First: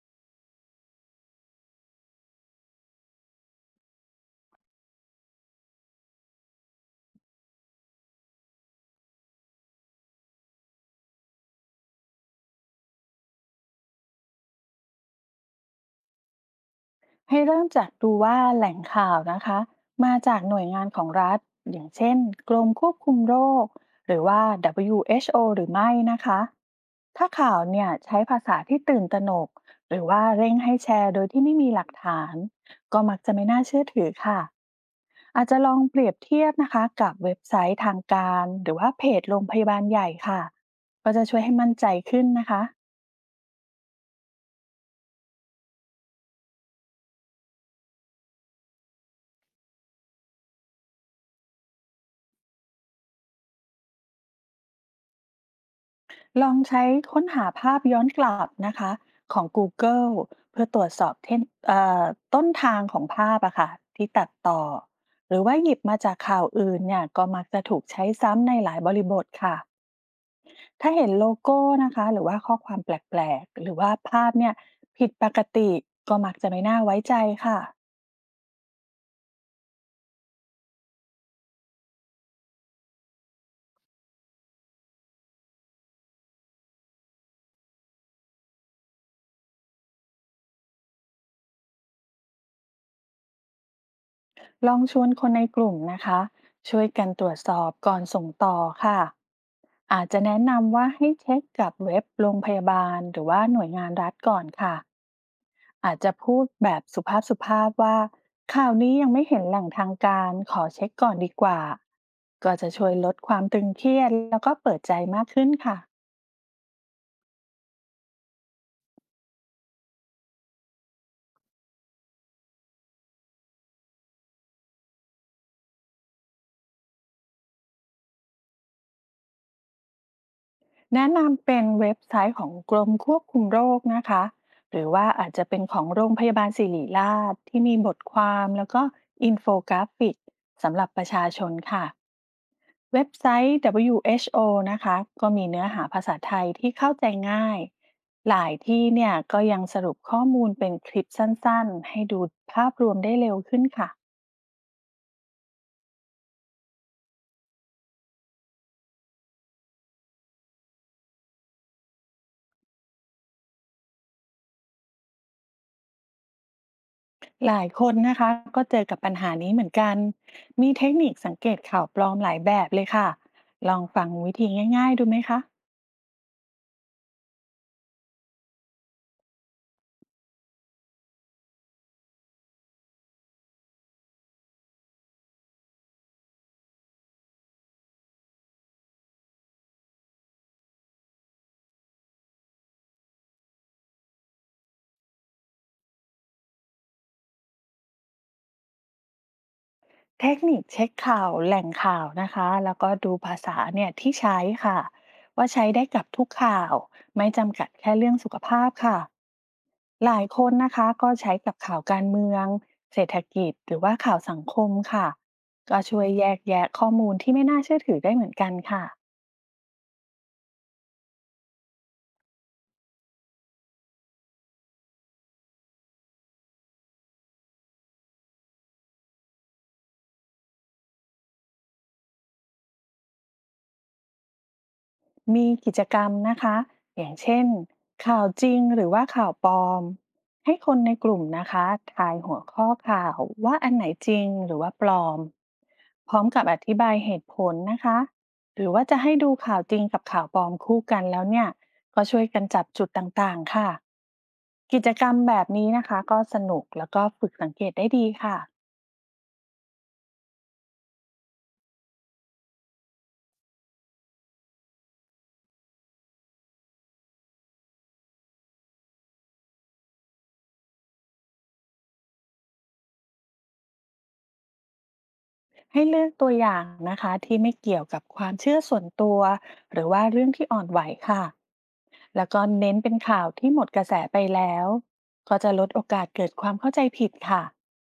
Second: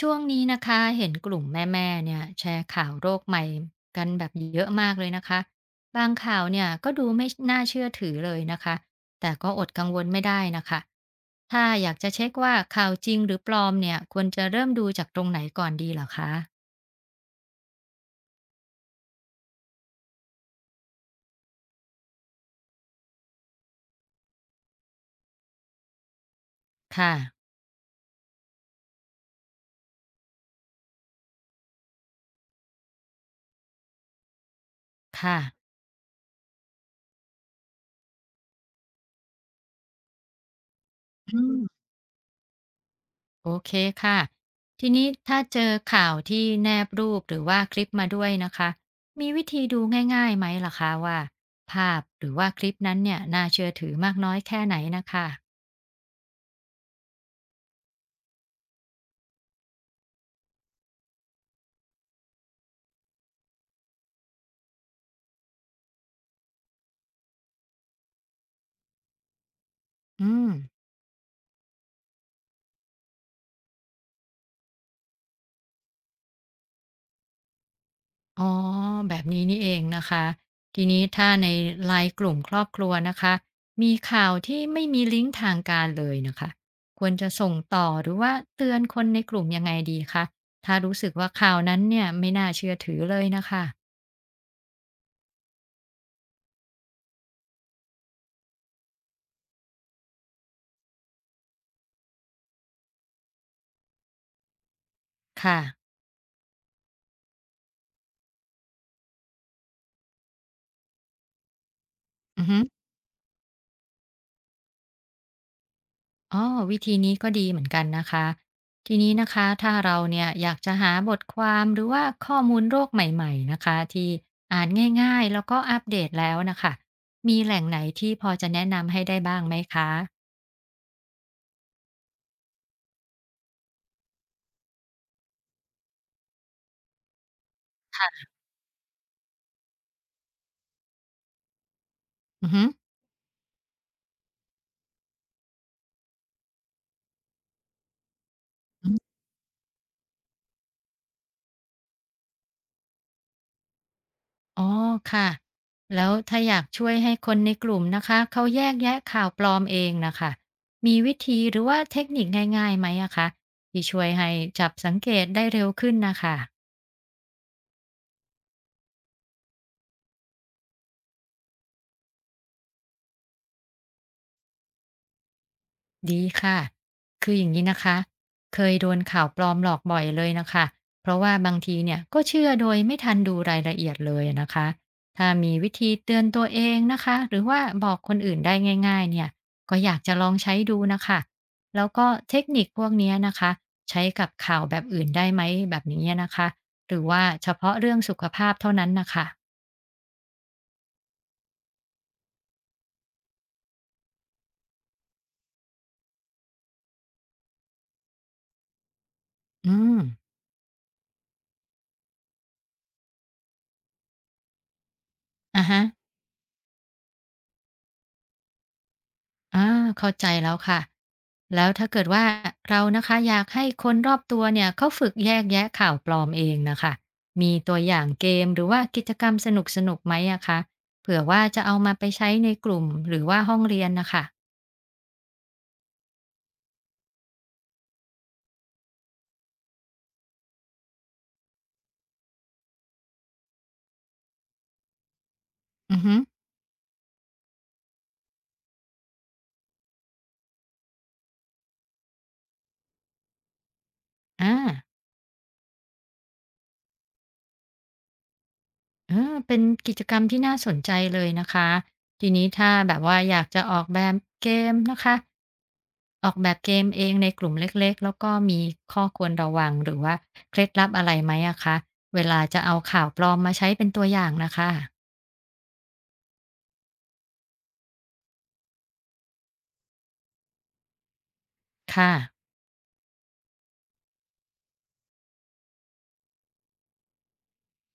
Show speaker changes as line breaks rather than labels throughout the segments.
ช่วงนี้นะคะเห็นกลุ่มแม่ๆเนี่ยแชร์ข่าวโรคใหม่กันแบบเยอะมากเลยนะคะบางข่าวเนี่ยก็ดูไม่น่าเชื่อถือเลยนะคะแต่ก็อดกังวลไม่ได้นะคะถ้าอยากจะเช็คว่าข่าวจริงหรือปลอมเนี่ยควรจะเริ่มดูจากตรงไหนก่อนดีเหรอคะ
ให้เริ่มจากดูว่าแหล่งข่าวนะคะมาจากหน่วยงานของรัฐอย่างเช่นกรมควบคุมโรคหรือว่า WHO หรือไม่นะคะ
ค่ะ
ถ้าข่าวเนี่ยใช้ภาษาที่ตื่นตระหนกหรือว่าเร่งให้แชร์โดยที่ไม่มีหลักฐานก็มักจะไม่น่าเชื่อถือค่ะ
ค่ะ
อาจจะลองเปรียบเทียบนะคะกับเว็บไซต์ทางการหรือว่าเพจโรงพยาบาลใหญ่ค่ะก็จะช่
อื
วยให้มั่น
ม
ใจขึ้นนะคะ
โอเคค่ะทีนี้ถ้าเจอข่าวที่แนบรูปหรือว่าคลิปมาด้วยนะคะมีวิธีดูง่ายๆไหมล่ะคะว่าภาพหรือว่าคลิปนั้นเนี่ยน่าเชื่อถือมากน้อยแค่ไหนนะคะ
ลองใช้ค้นหาภาพย้อนกลับนะคะของ Google เกิลเพื่อตรวจสอบเท่นเอ่อต้นทางของภาพอะค่ะที่ตัดต่อหรือว่าหยิบมาจากข่าวอื่นเนี่ยก็มักจะถูกใช้ซ้ำในหลายบริบทค่ะ
อืม
ถ้าเห็นโลโก้นะคะหรือว่าข้อความแปลกๆหรือว่าภาพเนี่ยผิดปกติก็มักจะไม่น่าไว้ใจค่ะ
อ๋อแบบนี้นี่เองนะคะทีนี้ถ้าในไลน์กลุ่มครอบครัวนะคะมีข่าวที่ไม่มีลิงก์ทางการเลยนะคะควรจะส่งต่อหรือว่าเตือนคนในกลุ่มยังไงดีคะถ้ารู้สึกว่าข่าวนั้นเนี่ยไม่น่าเชื่อถือเลยนะคะ
ลองชวนคนในกลุ่มนะคะช่วยกันตรวจสอบก่อนส่งต่อค่ะอาจจะแนะนำว่าให้เช็คกับเว็บโรงพยาบาลหรือว่าหน่วยงานรัฐก่อนค่ะ
ค่ะ
อาจจะพูดแบบสุภาพสุภาพว่าข่าวนี้ยังไม่เห็นแหล่งทางการขอเช็คก่อนดีกว่า
อือ
ก็
ฮึ
จะช่วยลดความตึงเครียดแล้วก็เปิดใจมากขึ้นค่ะ
อ๋อวิธีนี้ก็ดีเหมือนกันนะคะทีนี้นะคะถ้าเราเนี่ยอยากจะหาบทความหรือว่าข้อมูลโรคใหม่ๆนะคะที่อ่านง่ายๆแล้วก็อัปเดตแล้วนะคะมีแหล่งไหนที่พอจะแนะนำให้ได้บ้างไหมคะ
แนะนำเป็นเว็บไซต์ของกรมควบคุมโรคนะคะหรือว่าอาจจะเป็นของโรงพยาบาลศิริราชที่มีบทค
ค่ะ
วามแล้วก็อินโฟกราฟิกสำหรับประชาชนค่ะ
อือฮึ
เว็บไซต์ WHO นะคะก็มีเนื้อหาภาษาไทยที่เข้าใจง่าย หลายที่
อืม
เนี่ยก็ยังสรุปข้อมูลเป็นคลิปสั้นๆ ให้ดูภาพรวมได้เร็วขึ้นค่ะ
อ๋อค่ะแล้วถ้าอยากช่วยให้คนในกลุ่มนะคะเขาแยกแยะข่าวปลอมเองนะคะมีวิธีหรือว่าเทคนิคง่ายๆไหมอะคะที่ช่วยให้จับสังเกตได้เร็วขึ้นนะคะ
หลายคนนะคะก็เจอกับปัญหานี้เหมือนกันมีเทคนิคสังเกตข่าวปลอมหลายแบบเลยค่ะลองฟังวิธีง่ายๆดูไหมคะ
ดีค่ะ คืออย่างนี้นะคะเคยโดนข่าวปลอมหลอกบ่อยเลยนะคะเพราะว่าบางทีเนี่ยก็เชื่อโดยไม่ทันดูรายละเอียดเลยนะคะถ้ามีวิธีเตือนตัวเองนะคะ หรือว่าบอกคนอื่นได้ง่ายๆ เนี่ย ก็อยากจะลองใช้ดูนะคะ แล้วก็เทคนิคพวกเนี้ยนะคะ ใช้กับข่าวแบบอื่นได้ไหมแบบนี้นะคะ หรือว่าเฉพาะเรื่องสุขภาพเท่านั้นนะคะ
เทคนิคเช็คข่าวแหล่งข่าวนะคะแล้วก็ดูภาษาเนี่ยที่ใช้ค่ะว่าใช้ได้กับทุกข่าวไม่จำกัดแค่เรื่องสุขภาพค่ะ
อืม
หลายคนนะคะก็ใช้กับข่าวการเมืองเศรษฐกิจหรือว่าข่าวสังคมค่ะ
อ่ะ
ก็
ฮะ
ช่วยแยกแยะข้อมูลที่ไม่น่าเชื่อถือได้เหมือนกันค่ะ
อาเข้าใจแล้วค่ะแล้วถ้าเกิดว่าเรานะคะอยากให้คนรอบตัวเนี่ยเขาฝึกแยกแยะข่าวปลอมเองนะคะมีตัวอย่างเกมหรือว่ากิจกรรมสนุกสนุกไหมอะคะเผื่อว่าจะเอามาไปใช้ในกลุ่มหรือว่าห้องเรียนนะคะ
มีกิจกรรมนะคะอย่างเช่นข่าวจริงหรือว่าข่าวปลอมให้คนในกลุ่มนะคะทายหัวข้อข่าวว่าอันไหนจริงหรือว่าปลอม
อือ
พ
ฮึ
ร้อมกับอธิบายเหตุผลนะคะหรือว่าจะให้ดูข่าวจริงกับข่าวปลอมคู่กันแล้วเนี่ยก็ช่วยกันจับจุดต่างๆค่ะ
อา
กิจกรรมแบบนี้นะคะก็สนุกแล้วก็ฝึกสังเกตได้ดีค่ะ
อาเป็นกิจกรรมที่น่าสนใจเลยนะคะทีนี้ถ้าแบบว่าอยากจะออกแบบเกมนะคะออกแบบเกมเองในกลุ่มเล็กๆแล้วก็มีข้อควรระวังหรือว่าเคล็ดลับอะไรไหมอะคะเวลาจะเอาข่าวปลอมมาใช้เป็นตัวอย่างนะคะ
ให้เลือกตัวอย่างนะคะที่ไม่เกี่ยวกับความเชื่อส่วนตัวหรือว่าเรื่องที่อ่อนไหวค่ะ
ค่ะ
แล้วก็เน้นเป็นข่าวที่หมดกระแสไปแล้วก็จะลดโอกาสเกิดความเข้าใจผิดค่ะ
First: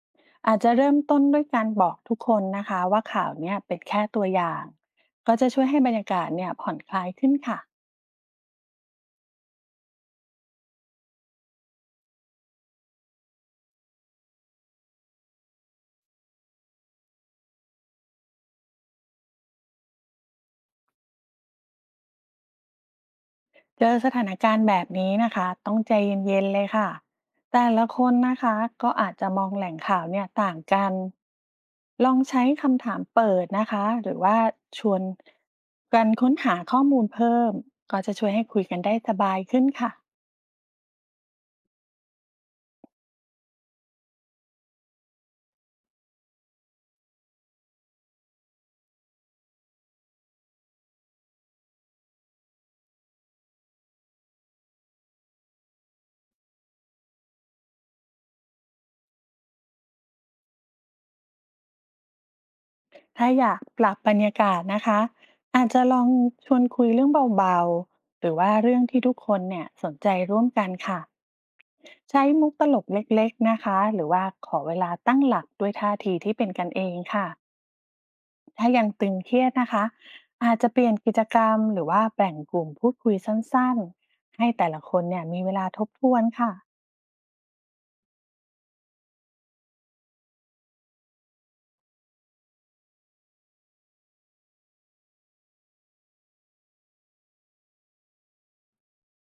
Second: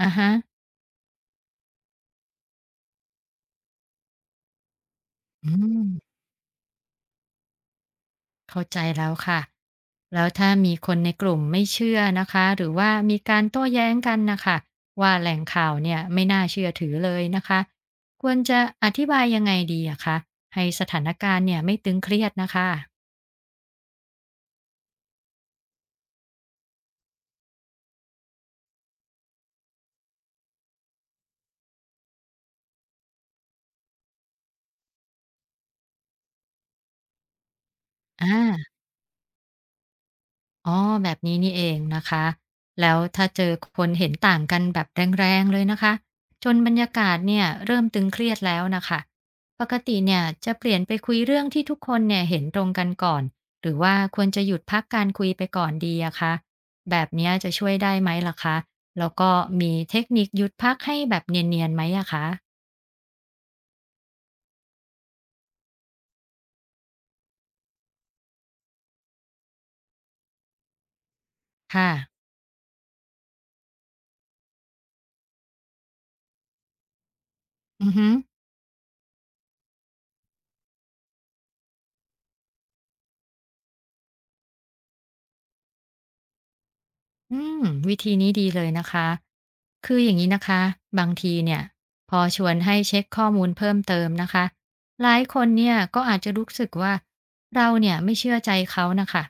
อะฮะ
อาจจะเริ่มต้นด้วยการบอกทุกคนนะคะว่าข่าวเนี่ยเป็นแค่ตัวอย่างก็จะ
อื
ช่วย
ม
ให้บรรยากาศเนี่ยผ่อนคลายขึ้นค่ะ
เข้าใจแล้วค่ะแล้วถ้ามีคนในกลุ่มไม่เชื่อนะคะหรือว่ามีการโต้แย้งกันนะคะว่าแหล่งข่าวเนี่ยไม่น่าเชื่อถือเลยนะคะควรจะอธิบายยังไงดีอะคะให้สถานการณ์เนี่ยไม่ตึงเครียดนะคะ
เจอสถานการณ์แบบนี้นะคะต้องใจเย็นๆเลยค่ะแต่ละคนนะคะก็อาจจะมองแหล่งข่าวเนี่ยต่างกันลองใช้คำถามเปิดนะคะหรือว่าชวนกันค้นหาข้อมูลเพิ่มก็จะ
อ่
ช่วยให้คุยกั
า
นได้สบายขึ้นค่ะ
อ๋อแบบนี้นี่เองนะคะแล้วถ้าเจอคนเห็นต่างกันแบบแรงๆเลยนะคะจนบรรยากาศเนี่ยเริ่มตึงเครียดแล้วนะคะปกติเนี่ยจะเปลี่ยนไปคุยเรื่องที่ทุกคนเนี่ยเห็นตรงกันก่อนหรือว่าควรจะหยุดพักการคุยไปก่อนดีอะคะแบบเนี้ยจะช่วยได้ไหมล่ะคะแล้วก็มีเทคนิคหยุดพักให้แบบเนียนๆไหมอะคะ
ถ้าอยากปรับบรรยากาศนะคะอาจจะลองชวนคุยเรื่องเบาๆหรือว่าเรื่องที่ทุกคนเนี่ยสนใจร่วมกันค่ะ
ค่ะ
ใช้มุกตลกเล็กๆนะคะหรือว่าขอเวลาตั้งหลักด้วยท่าทีที่เป็นกันเองค่ะ
อือฮึ
ถ้ายังตึงเครียดนะคะอาจจะเปลี่ยนกิจกรรมหรือว่าแบ่งกลุ่มพูดคุยสั้นๆให้แต่ละคนเนี่ยมีเวลาทบทวนค่ะ
อืมวิธีนี้ดีเลยนะคะ คืออย่างนี้นะคะบางทีเนี่ยพอชวนให้เช็คข้อมูลเพิ่มเติมนะคะหลายคนเนี่ยก็อาจจะรู้สึกว่าเราเนี่ยไม่เชื่อใจเขานะคะ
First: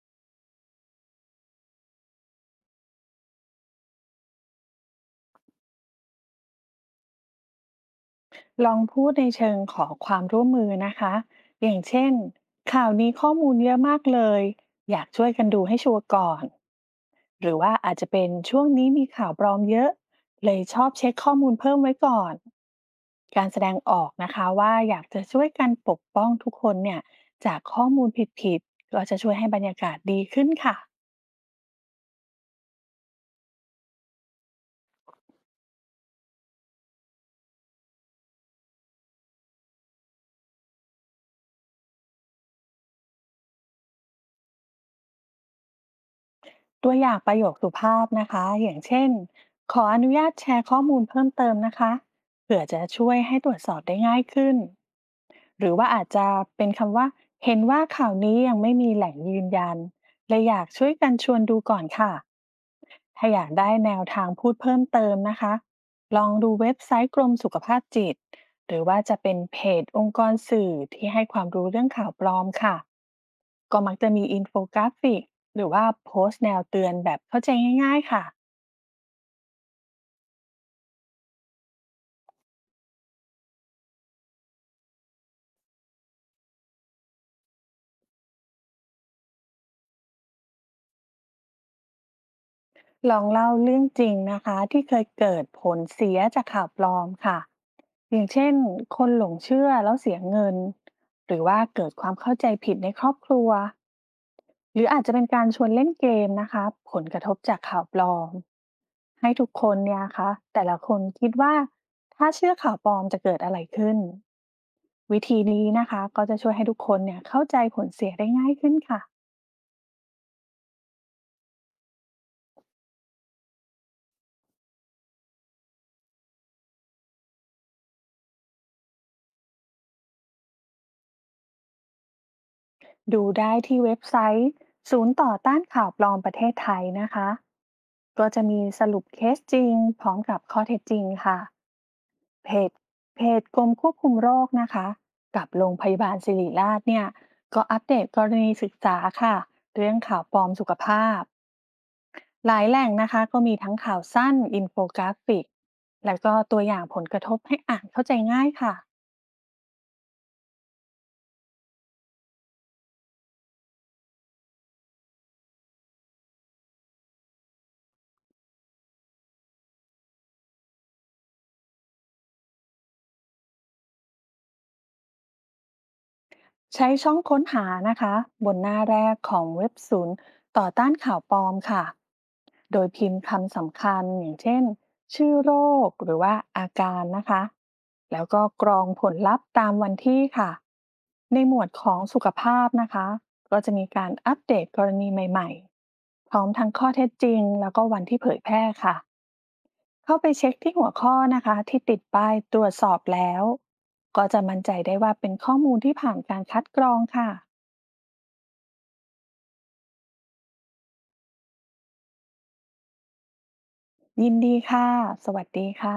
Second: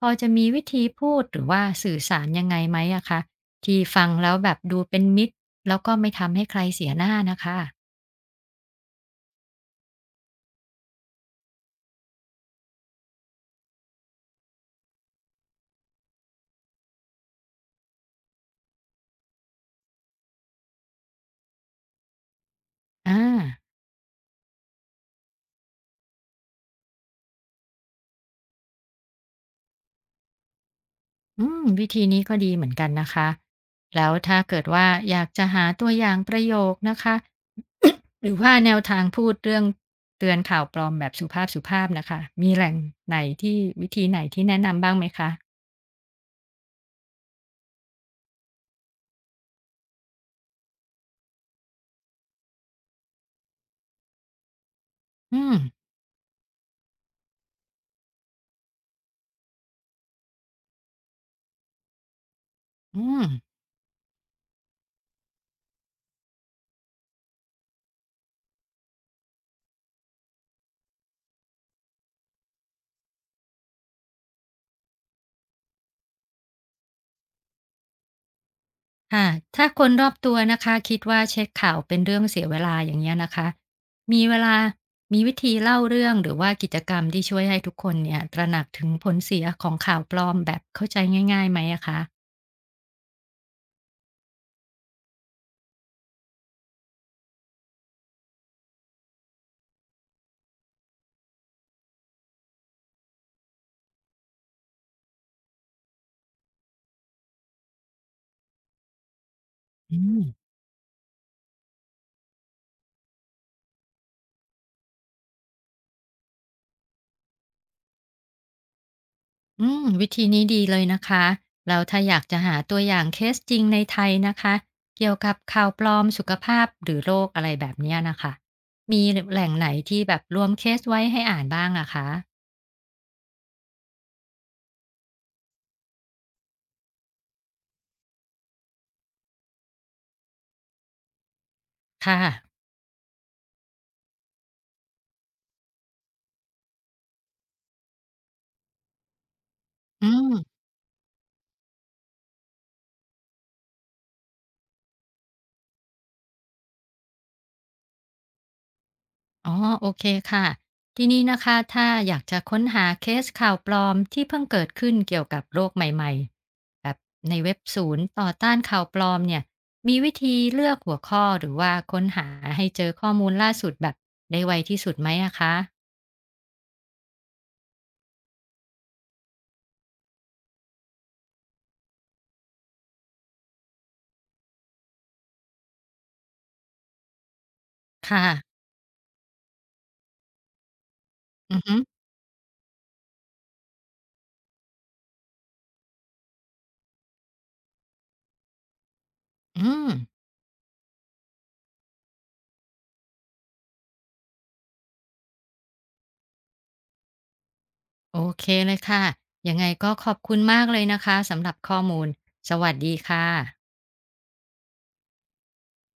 พอจะมีวิธีพูดหรือว่าสื่อสารยังไงไหมอะคะที่ฟังแล้วแบบดูเป็นมิตรแล้วก็ไม่ทำให้ใครเสียหน้านะคะ
ลองพูดในเชิงขอความร่วมมือนะคะอย่างเช่นข่าวนี้ข้อมูลเยอะมากเลยอยากช่วยกันดูให้ชัวร์ก่อน หรือว่าอาจจะเป็นช่วงนี้มีข่าวปลอมเยอะเลยชอบเช็คข้อมูลเพิ่มไว้ก่อน
อ่า
การแสดงออกนะคะว่าอยากจะช่วยกันปกป้องทุกคนเนี่ยจากข้อมูลผิดๆก็จะช่วยให้บรรยากาศดีขึ้นค่ะ
อืมวิธีนี้ก็ดีเหมือนกันนะคะแล้วถ้าเกิดว่าอยากจะหาตัวอย่างประโยคนะคะ หรือว่าแนวทางพูดเรื่องเตือนข่าวปลอมแบบสุภาพๆนะคะมีแหล่งไหนที่วิธีไหนที่แนะนำบ้างไหมคะ
ตัวอย่างประโยคสุภาพนะคะอย่างเช่นขออนุญาตแชร์ข้อมูลเพิ่มเติมนะคะเผื่อจะช่วยให้ตรวจสอบได้ง่ายขึ้น
อืม
หรือว่าอาจจะเป็นคำว่าเห็นว่าข่าวนี้ยังไม่มีแหล่งยืนยันเลยอยากช่วยกันชวนดูก่อนค่ะ
อืม
ถ้าอยากได้แนวทางพูดเพิ่มเติมนะคะลองดูเว็บไซต์กรมสุขภาพจิตหรือว่าจะเป็นเพจองค์กรสื่อที่ให้ความรู้เรื่องข่าวปลอมค่ะก็มักจะมีอินโฟกราฟิก หรือว่าโพสต์แนวเตือนแบบเข้าใจง่ายๆค่ะ
ค่ะถ้าคนรอบตัวนะคะคิดว่าเช็คข่าวเป็นเรื่องเสียเวลาอย่างเงี้ยนะคะมีเวลามีวิธีเล่าเรื่องหรือว่ากิจกรรมที่ช่วยให้ทุกคนเนี่ยตระหนักถึงผลเสียของข่าวปลอมแบบเข้าใจง่ายๆไหมอะคะ
ลองเล่าเรื่องจริงนะคะที่เคยเกิดผลเสียจากข่าวปลอมค่ะอย่างเช่นคนหลงเชื่อแล้วเสียเงินหรือว่าเกิดความเข้าใจผิดในครอบครัวหรืออาจจะเป็นการชวนเล่นเกมนะคะผลกระทบจากข่าวปลอมให้ทุกคน
อื
เนี่ย
ม
คะแต่ละคนคิดว่าถ้าเชื่อข่าวปลอมจะเกิดอะไรขึ้นวิธีนี้นะคะก็จะช่วยให้ทุกคนเนี่ยเข้าใจผลเสียได้ง่ายขึ้นค่ะ
อืมวิธีนี้ดีเลยนะคะแล้วถ้าอยากจะหาตัวอย่างเคสจริงในไทยนะคะ เกี่ยวกับข่าวปลอมสุขภาพหรือโรคอะไรแบบเนี้ยนะคะ มีแหล่งไหนที่แบบรวมเคสไว้ให้อ่านบ้างอะคะ
ดูได้ที่เว็บไซต์ศูนย์ต่อต้านข่าวปลอมประเทศไทยนะคะก็จะมีสรุปเคสจริงพร้อมกับข้อเท็จจริงค่ะ
ค่ะ
เพจเพจกรมควบคุมโรคนะคะกับโรงพยาบาลศิริราชเนี่ยก็อัปเดตกรณีศึกษาค่ะเรื่อง
อื
ข่าวปลอม
ม
สุขภาพหลายแหล่งนะคะก็มีทั้งข่าวสั้นอินโฟกราฟิกแล้วก็ตัวอย่างผลกระทบให้อ่านเข้าใจง่ายค่ะ
อ๋อโอเคค่ะทีนี้นะคะถ้าอยากจะค้นหาเคสข่าวปลอมที่เพิ่งเกิดขึ้นเกี่ยวกับโรคใหม่ๆแบบในเว็บศูนย์ต่อต้านข่าวปลอมเนี่ยมีวิธีเลือกหัวข้อหรือว่าค้นหาให้เจอข้อมูลล่าสุดแบบได้ไวที่สุดไหมอะคะ
ใช้ช่องค้นหานะคะบนหน้าแรกของเว็บศูนย์ต่อต้านข่าวปลอมค่ะ โดยพิมพ์คำสำคัญอย่างเช่นชื่อโรคหรือว่าอาการนะคะ แล้
ค่ะ
วก็กรองผลลัพธ์ตามวันที่ค่ะ ในหม
อือ
วด
ฮึ
ของสุขภาพนะคะก็จะมีการอัปเดตกรณีใหม่ๆ พร้อมทั้งข้อเท็จจริงแล้วก็วันที่เผยแพร่ค่ะ
อืม
เข้าไปเช็คที่หัวข้อนะคะที่ติดป้ายตรวจสอบแล้วก็จะมั่นใจได้ว่าเป็นข้อมูลที่ผ่านการคัดกรองค่ะ
โอเคเลยค่ะยังไงก็ขอบคุณมากเลยนะคะสำหรับข้อมูลสวัสดีค่ะ
ยินดีค่ะสวัสดีค่ะ